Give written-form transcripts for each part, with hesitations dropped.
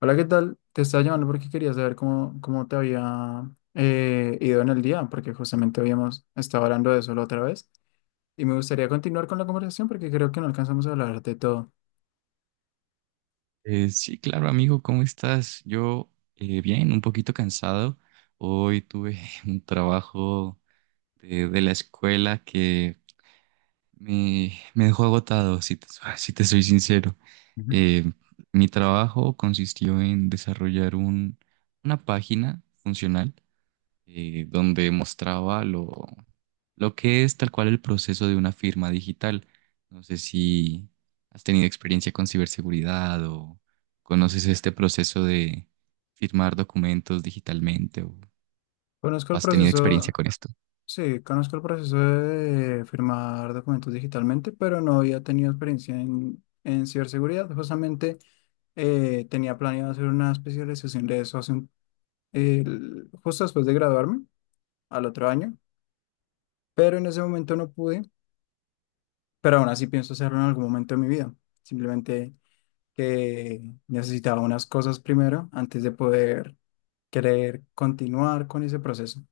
Hola, ¿qué tal? Te estaba llamando porque quería saber cómo te había ido en el día, porque justamente habíamos estado hablando de eso la otra vez y me gustaría continuar con la conversación porque creo que no alcanzamos a hablar de todo. Sí, claro, amigo, ¿cómo estás? Yo bien, un poquito cansado. Hoy tuve un trabajo de la escuela que me dejó agotado, si te soy sincero. Ujú. Eh, Mi trabajo consistió en desarrollar una página funcional donde mostraba lo que es tal cual el proceso de una firma digital. No sé si has tenido experiencia con ciberseguridad o conoces este proceso de firmar documentos digitalmente o Conozco el has tenido experiencia proceso, con esto. sí, conozco el proceso de firmar documentos digitalmente, pero no había tenido experiencia en ciberseguridad. Justamente tenía planeado hacer una especialización de eso justo después de graduarme, al otro año, pero en ese momento no pude. Pero aún así pienso hacerlo en algún momento de mi vida. Simplemente que necesitaba unas cosas primero antes de poder querer continuar con ese proceso.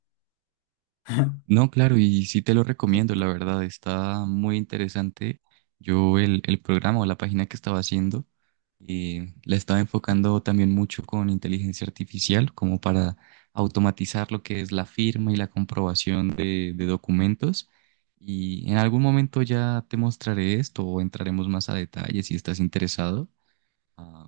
No, claro, y sí te lo recomiendo, la verdad, está muy interesante. Yo el programa o la página que estaba haciendo, la estaba enfocando también mucho con inteligencia artificial, como para automatizar lo que es la firma y la comprobación de documentos. Y en algún momento ya te mostraré esto o entraremos más a detalle si estás interesado, ah,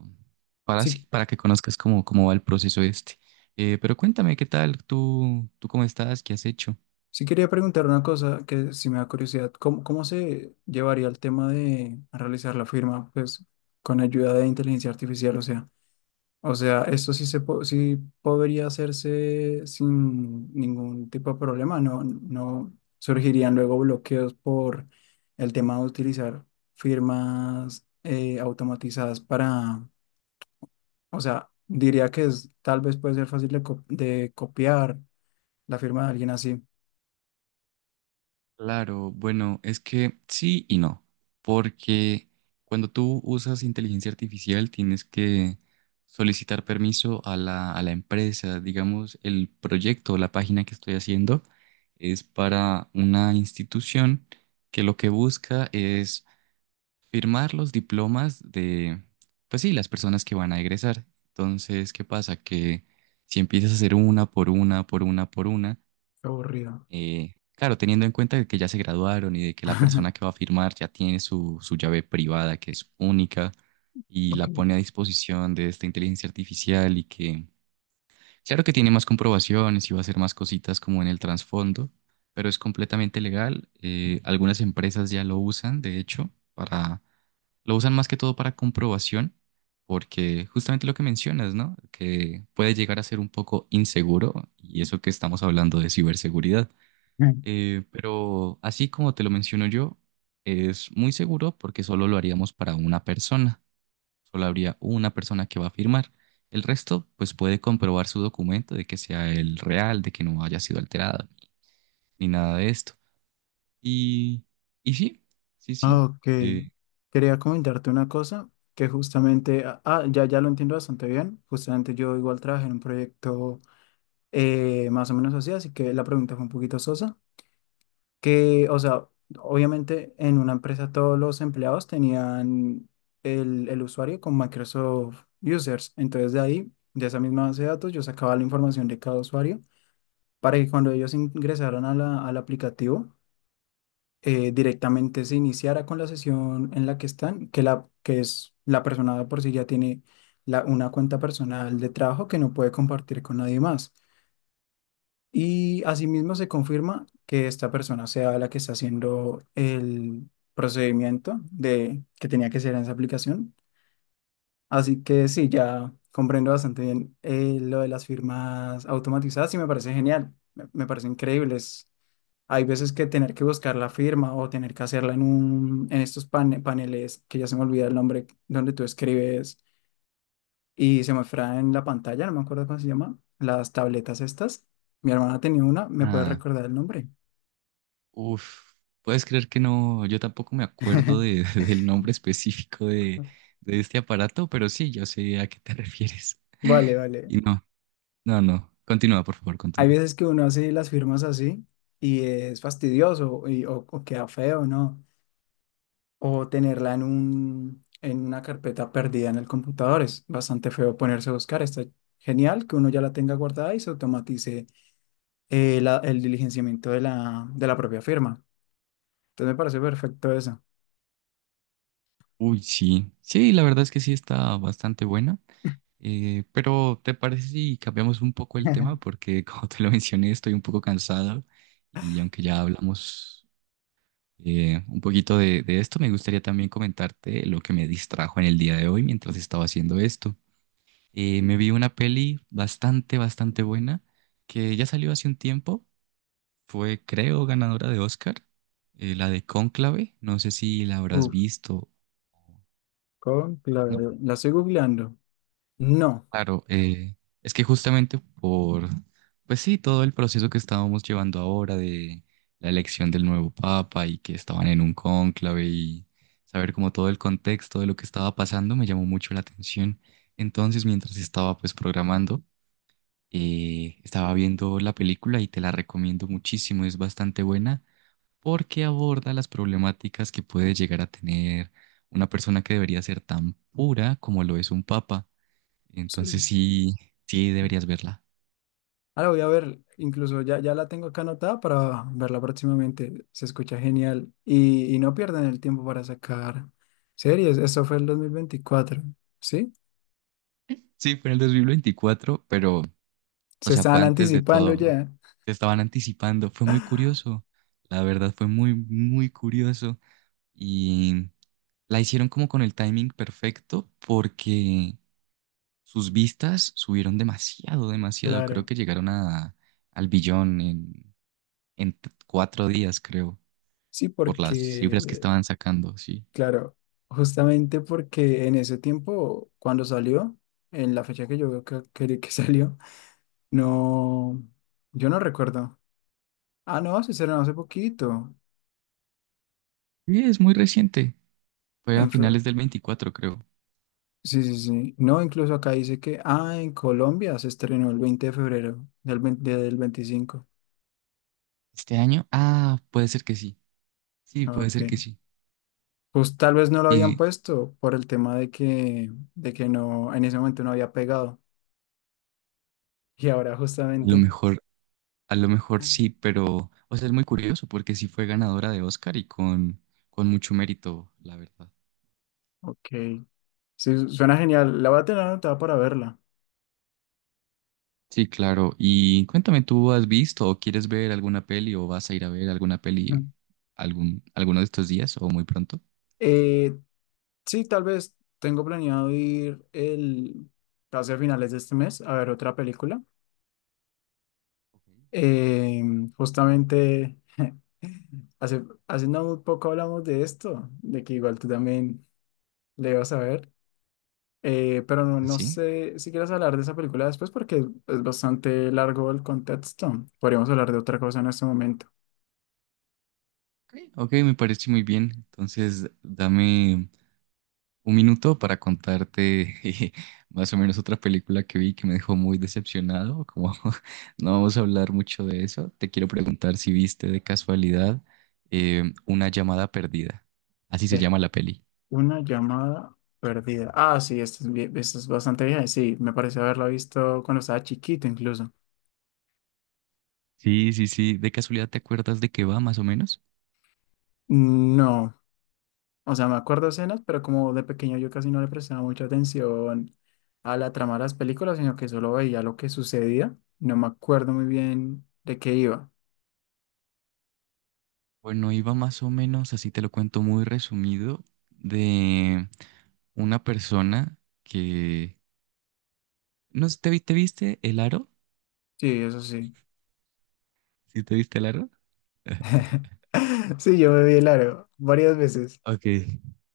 para Sí, sí, para que conozcas cómo va el proceso este. Pero cuéntame, ¿qué tal? ¿Tú cómo estás? ¿Qué has hecho? sí quería preguntar una cosa que si me da curiosidad, ¿cómo se llevaría el tema de realizar la firma, pues, con ayuda de inteligencia artificial? O sea, eso sí sí podría hacerse sin ningún tipo de problema, no, no surgirían luego bloqueos por el tema de utilizar firmas automatizadas para, o sea, diría que es, tal vez puede ser fácil de copiar la firma de alguien así. Claro, bueno, es que sí y no, porque cuando tú usas inteligencia artificial tienes que solicitar permiso a la empresa. Digamos, el proyecto o la página que estoy haciendo es para una institución que lo que busca es firmar los diplomas de, pues sí, las personas que van a egresar. Entonces, ¿qué pasa? Que si empiezas a hacer una por una, por una, por una, Qué aburrido. Claro, teniendo en cuenta de que ya se graduaron y de que la persona que va a firmar ya tiene su llave privada, que es única, y la pone Ok. a disposición de esta inteligencia artificial y que, claro que tiene más comprobaciones y va a hacer más cositas como en el trasfondo, pero es completamente legal. Algunas empresas ya lo usan, de hecho, para, lo usan más que todo para comprobación. Porque justamente lo que mencionas, ¿no? Que puede llegar a ser un poco inseguro, y eso que estamos hablando de ciberseguridad. Mm. Pero así como te lo menciono yo, es muy seguro porque solo lo haríamos para una persona. Solo habría una persona que va a firmar. El resto, pues puede comprobar su documento de que sea el real, de que no haya sido alterado, ni nada de esto. Y, y sí, sí, sí. Ok. Eh, Quería comentarte una cosa que justamente, ah, ya, ya lo entiendo bastante bien. Justamente yo igual trabajé en un proyecto más o menos así, así que la pregunta fue un poquito sosa, que, o sea, obviamente en una empresa todos los empleados tenían el usuario con Microsoft Users, entonces de ahí, de esa misma base de datos, yo sacaba la información de cada usuario para que cuando ellos ingresaron a al aplicativo, directamente se iniciara con la sesión en la que están, que, la, que es la persona de por sí ya tiene una cuenta personal de trabajo que no puede compartir con nadie más. Y asimismo se confirma que esta persona sea la que está haciendo el procedimiento de que tenía que ser en esa aplicación. Así que sí, ya comprendo bastante bien lo de las firmas automatizadas y me parece genial, me parece increíble. Es- hay veces que tener que buscar la firma o tener que hacerla en un, en estos paneles, que ya se me olvida el nombre, donde tú escribes y se muestra en la pantalla, no me acuerdo cómo se llama, las tabletas estas. Mi hermana tenía una, ¿me puede ah, recordar el nombre? uf, puedes creer que no, yo tampoco me acuerdo del nombre específico de este aparato, pero sí, yo sé a qué te refieres. Vale, vale. y no No, no. Continúa, por favor, Hay continúa. veces que uno hace las firmas así y es fastidioso o queda feo, ¿no? O tenerla en un, en una carpeta perdida en el computador. Es bastante feo ponerse a buscar. Está genial que uno ya la tenga guardada y se automatice el diligenciamiento de de la propia firma. Entonces me parece perfecto eso. Uy, sí. Sí, la verdad es que sí está bastante buena. Pero ¿te parece si cambiamos un poco el tema? Porque como te lo mencioné, estoy un poco cansado y aunque ya hablamos un poquito de esto, me gustaría también comentarte lo que me distrajo en el día de hoy mientras estaba haciendo esto. Me vi una peli bastante, bastante buena que ya salió hace un tiempo. Fue, creo, ganadora de Oscar, la de Cónclave, no sé si la habrás Uf, visto, con la, ¿no? la estoy googleando. No. Claro, es que justamente por, pues sí, todo el proceso que estábamos llevando ahora de la elección del nuevo papa y que estaban en un cónclave y saber como todo el contexto de lo que estaba pasando me llamó mucho la atención. Entonces, mientras estaba pues programando, estaba viendo la película y te la recomiendo muchísimo, es bastante buena, porque aborda las problemáticas que puede llegar a tener una persona que debería ser tan pura como lo es un papa. Sí. Entonces sí, sí deberías verla. Ah, la voy a ver, incluso ya, ya la tengo acá anotada para verla próximamente. Se escucha genial. Y no pierdan el tiempo para sacar series. Esto fue el 2024, ¿sí? Sí, fue en el 2024, pero, o Se sea, fue estaban antes de anticipando todo. ya. Se estaban anticipando. Fue muy curioso. La verdad fue muy, muy curioso. Y la hicieron como con el timing perfecto porque sus vistas subieron demasiado, demasiado. Creo Claro, que llegaron a, al billón en 4 días, creo, sí, por las cifras que porque, estaban sacando, sí. claro, justamente porque en ese tiempo, cuando salió, en la fecha que yo veo que salió, no, yo no recuerdo. Ah, no, se estrenó hace poquito. Sí, es muy reciente, fue a finales del 24 creo. Sí, sí, sí. No, incluso acá dice que, ah, en Colombia se estrenó el 20 de febrero del 20 del 2025. ¿Este año? Ah, puede ser que sí, sí, Ah, puede ok. ser que sí. Pues tal vez no lo habían Y puesto por el tema de que no, en ese momento no había pegado. Y ahora a lo justamente, mejor, a lo mejor sí, pero, o sea, es muy curioso porque sí fue ganadora de Oscar y con mucho mérito, la verdad. ok. Sí, su- suena genial. La voy a tener anotada para verla. Sí, claro. Y cuéntame, ¿tú has visto o quieres ver alguna peli o vas a ir a ver alguna peli Ujú. algún, alguno de estos días o muy pronto? Eh, sí, tal vez tengo planeado ir el, casi a finales de este mes a ver otra película. Ok. Eh, Justamente. Hace no muy poco hablamos de esto, de que igual tú también le vas a ver, pero no, no ¿Así? sé si quieres hablar de esa película después porque es bastante largo el contexto. Podríamos hablar de otra cosa en este momento. Ok, me parece muy bien. Entonces, dame un minuto para contarte más o menos otra película que vi que me dejó muy decepcionado. Como no vamos a hablar mucho de eso, te quiero preguntar si viste de casualidad Una llamada perdida. Así se Eh, llama la peli. Una llamada perdida. Ah, sí, esta es, vie- esta es bastante vieja. Sí, me parece haberla visto cuando estaba chiquito incluso. Sí, sí, sí. ¿De casualidad te acuerdas de qué va más o menos? No. O sea, me acuerdo escenas, pero como de pequeño yo casi no le prestaba mucha atención a la trama de las películas, sino que solo veía lo que sucedía. No me acuerdo muy bien de qué iba. Bueno, iba más o menos, así te lo cuento muy resumido, de una persona que... No sé, te viste El Aro? Sí, eso sí. ¿Sí te viste el aro? Sí, yo me vi el aro varias veces. Ok,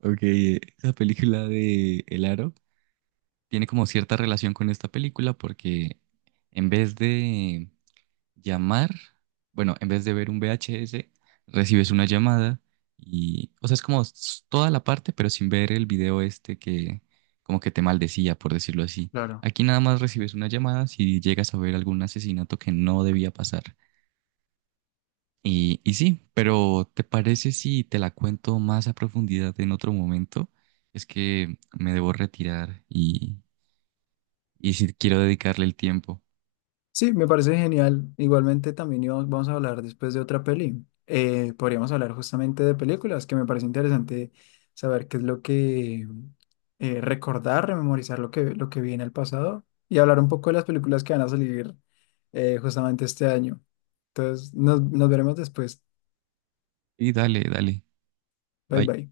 ok. Esa película de El Aro tiene como cierta relación con esta película porque en vez de llamar, bueno, en vez de ver un VHS, recibes una llamada y, o sea, es como toda la parte, pero sin ver el video este que como que te maldecía, por decirlo así. Claro. Aquí nada más recibes una llamada si llegas a ver algún asesinato que no debía pasar. Y sí, pero ¿te parece si te la cuento más a profundidad en otro momento? Es que me debo retirar y si quiero dedicarle el tiempo. Sí, me parece genial. Igualmente también íbamos- vamos a hablar después de otra peli. Podríamos hablar justamente de películas, que me parece interesante saber qué es lo que recordar, rememorizar lo que vi en el pasado y hablar un poco de las películas que van a salir justamente este año. Entonces, nos veremos después. Y dale, dale. Bye Bye. bye.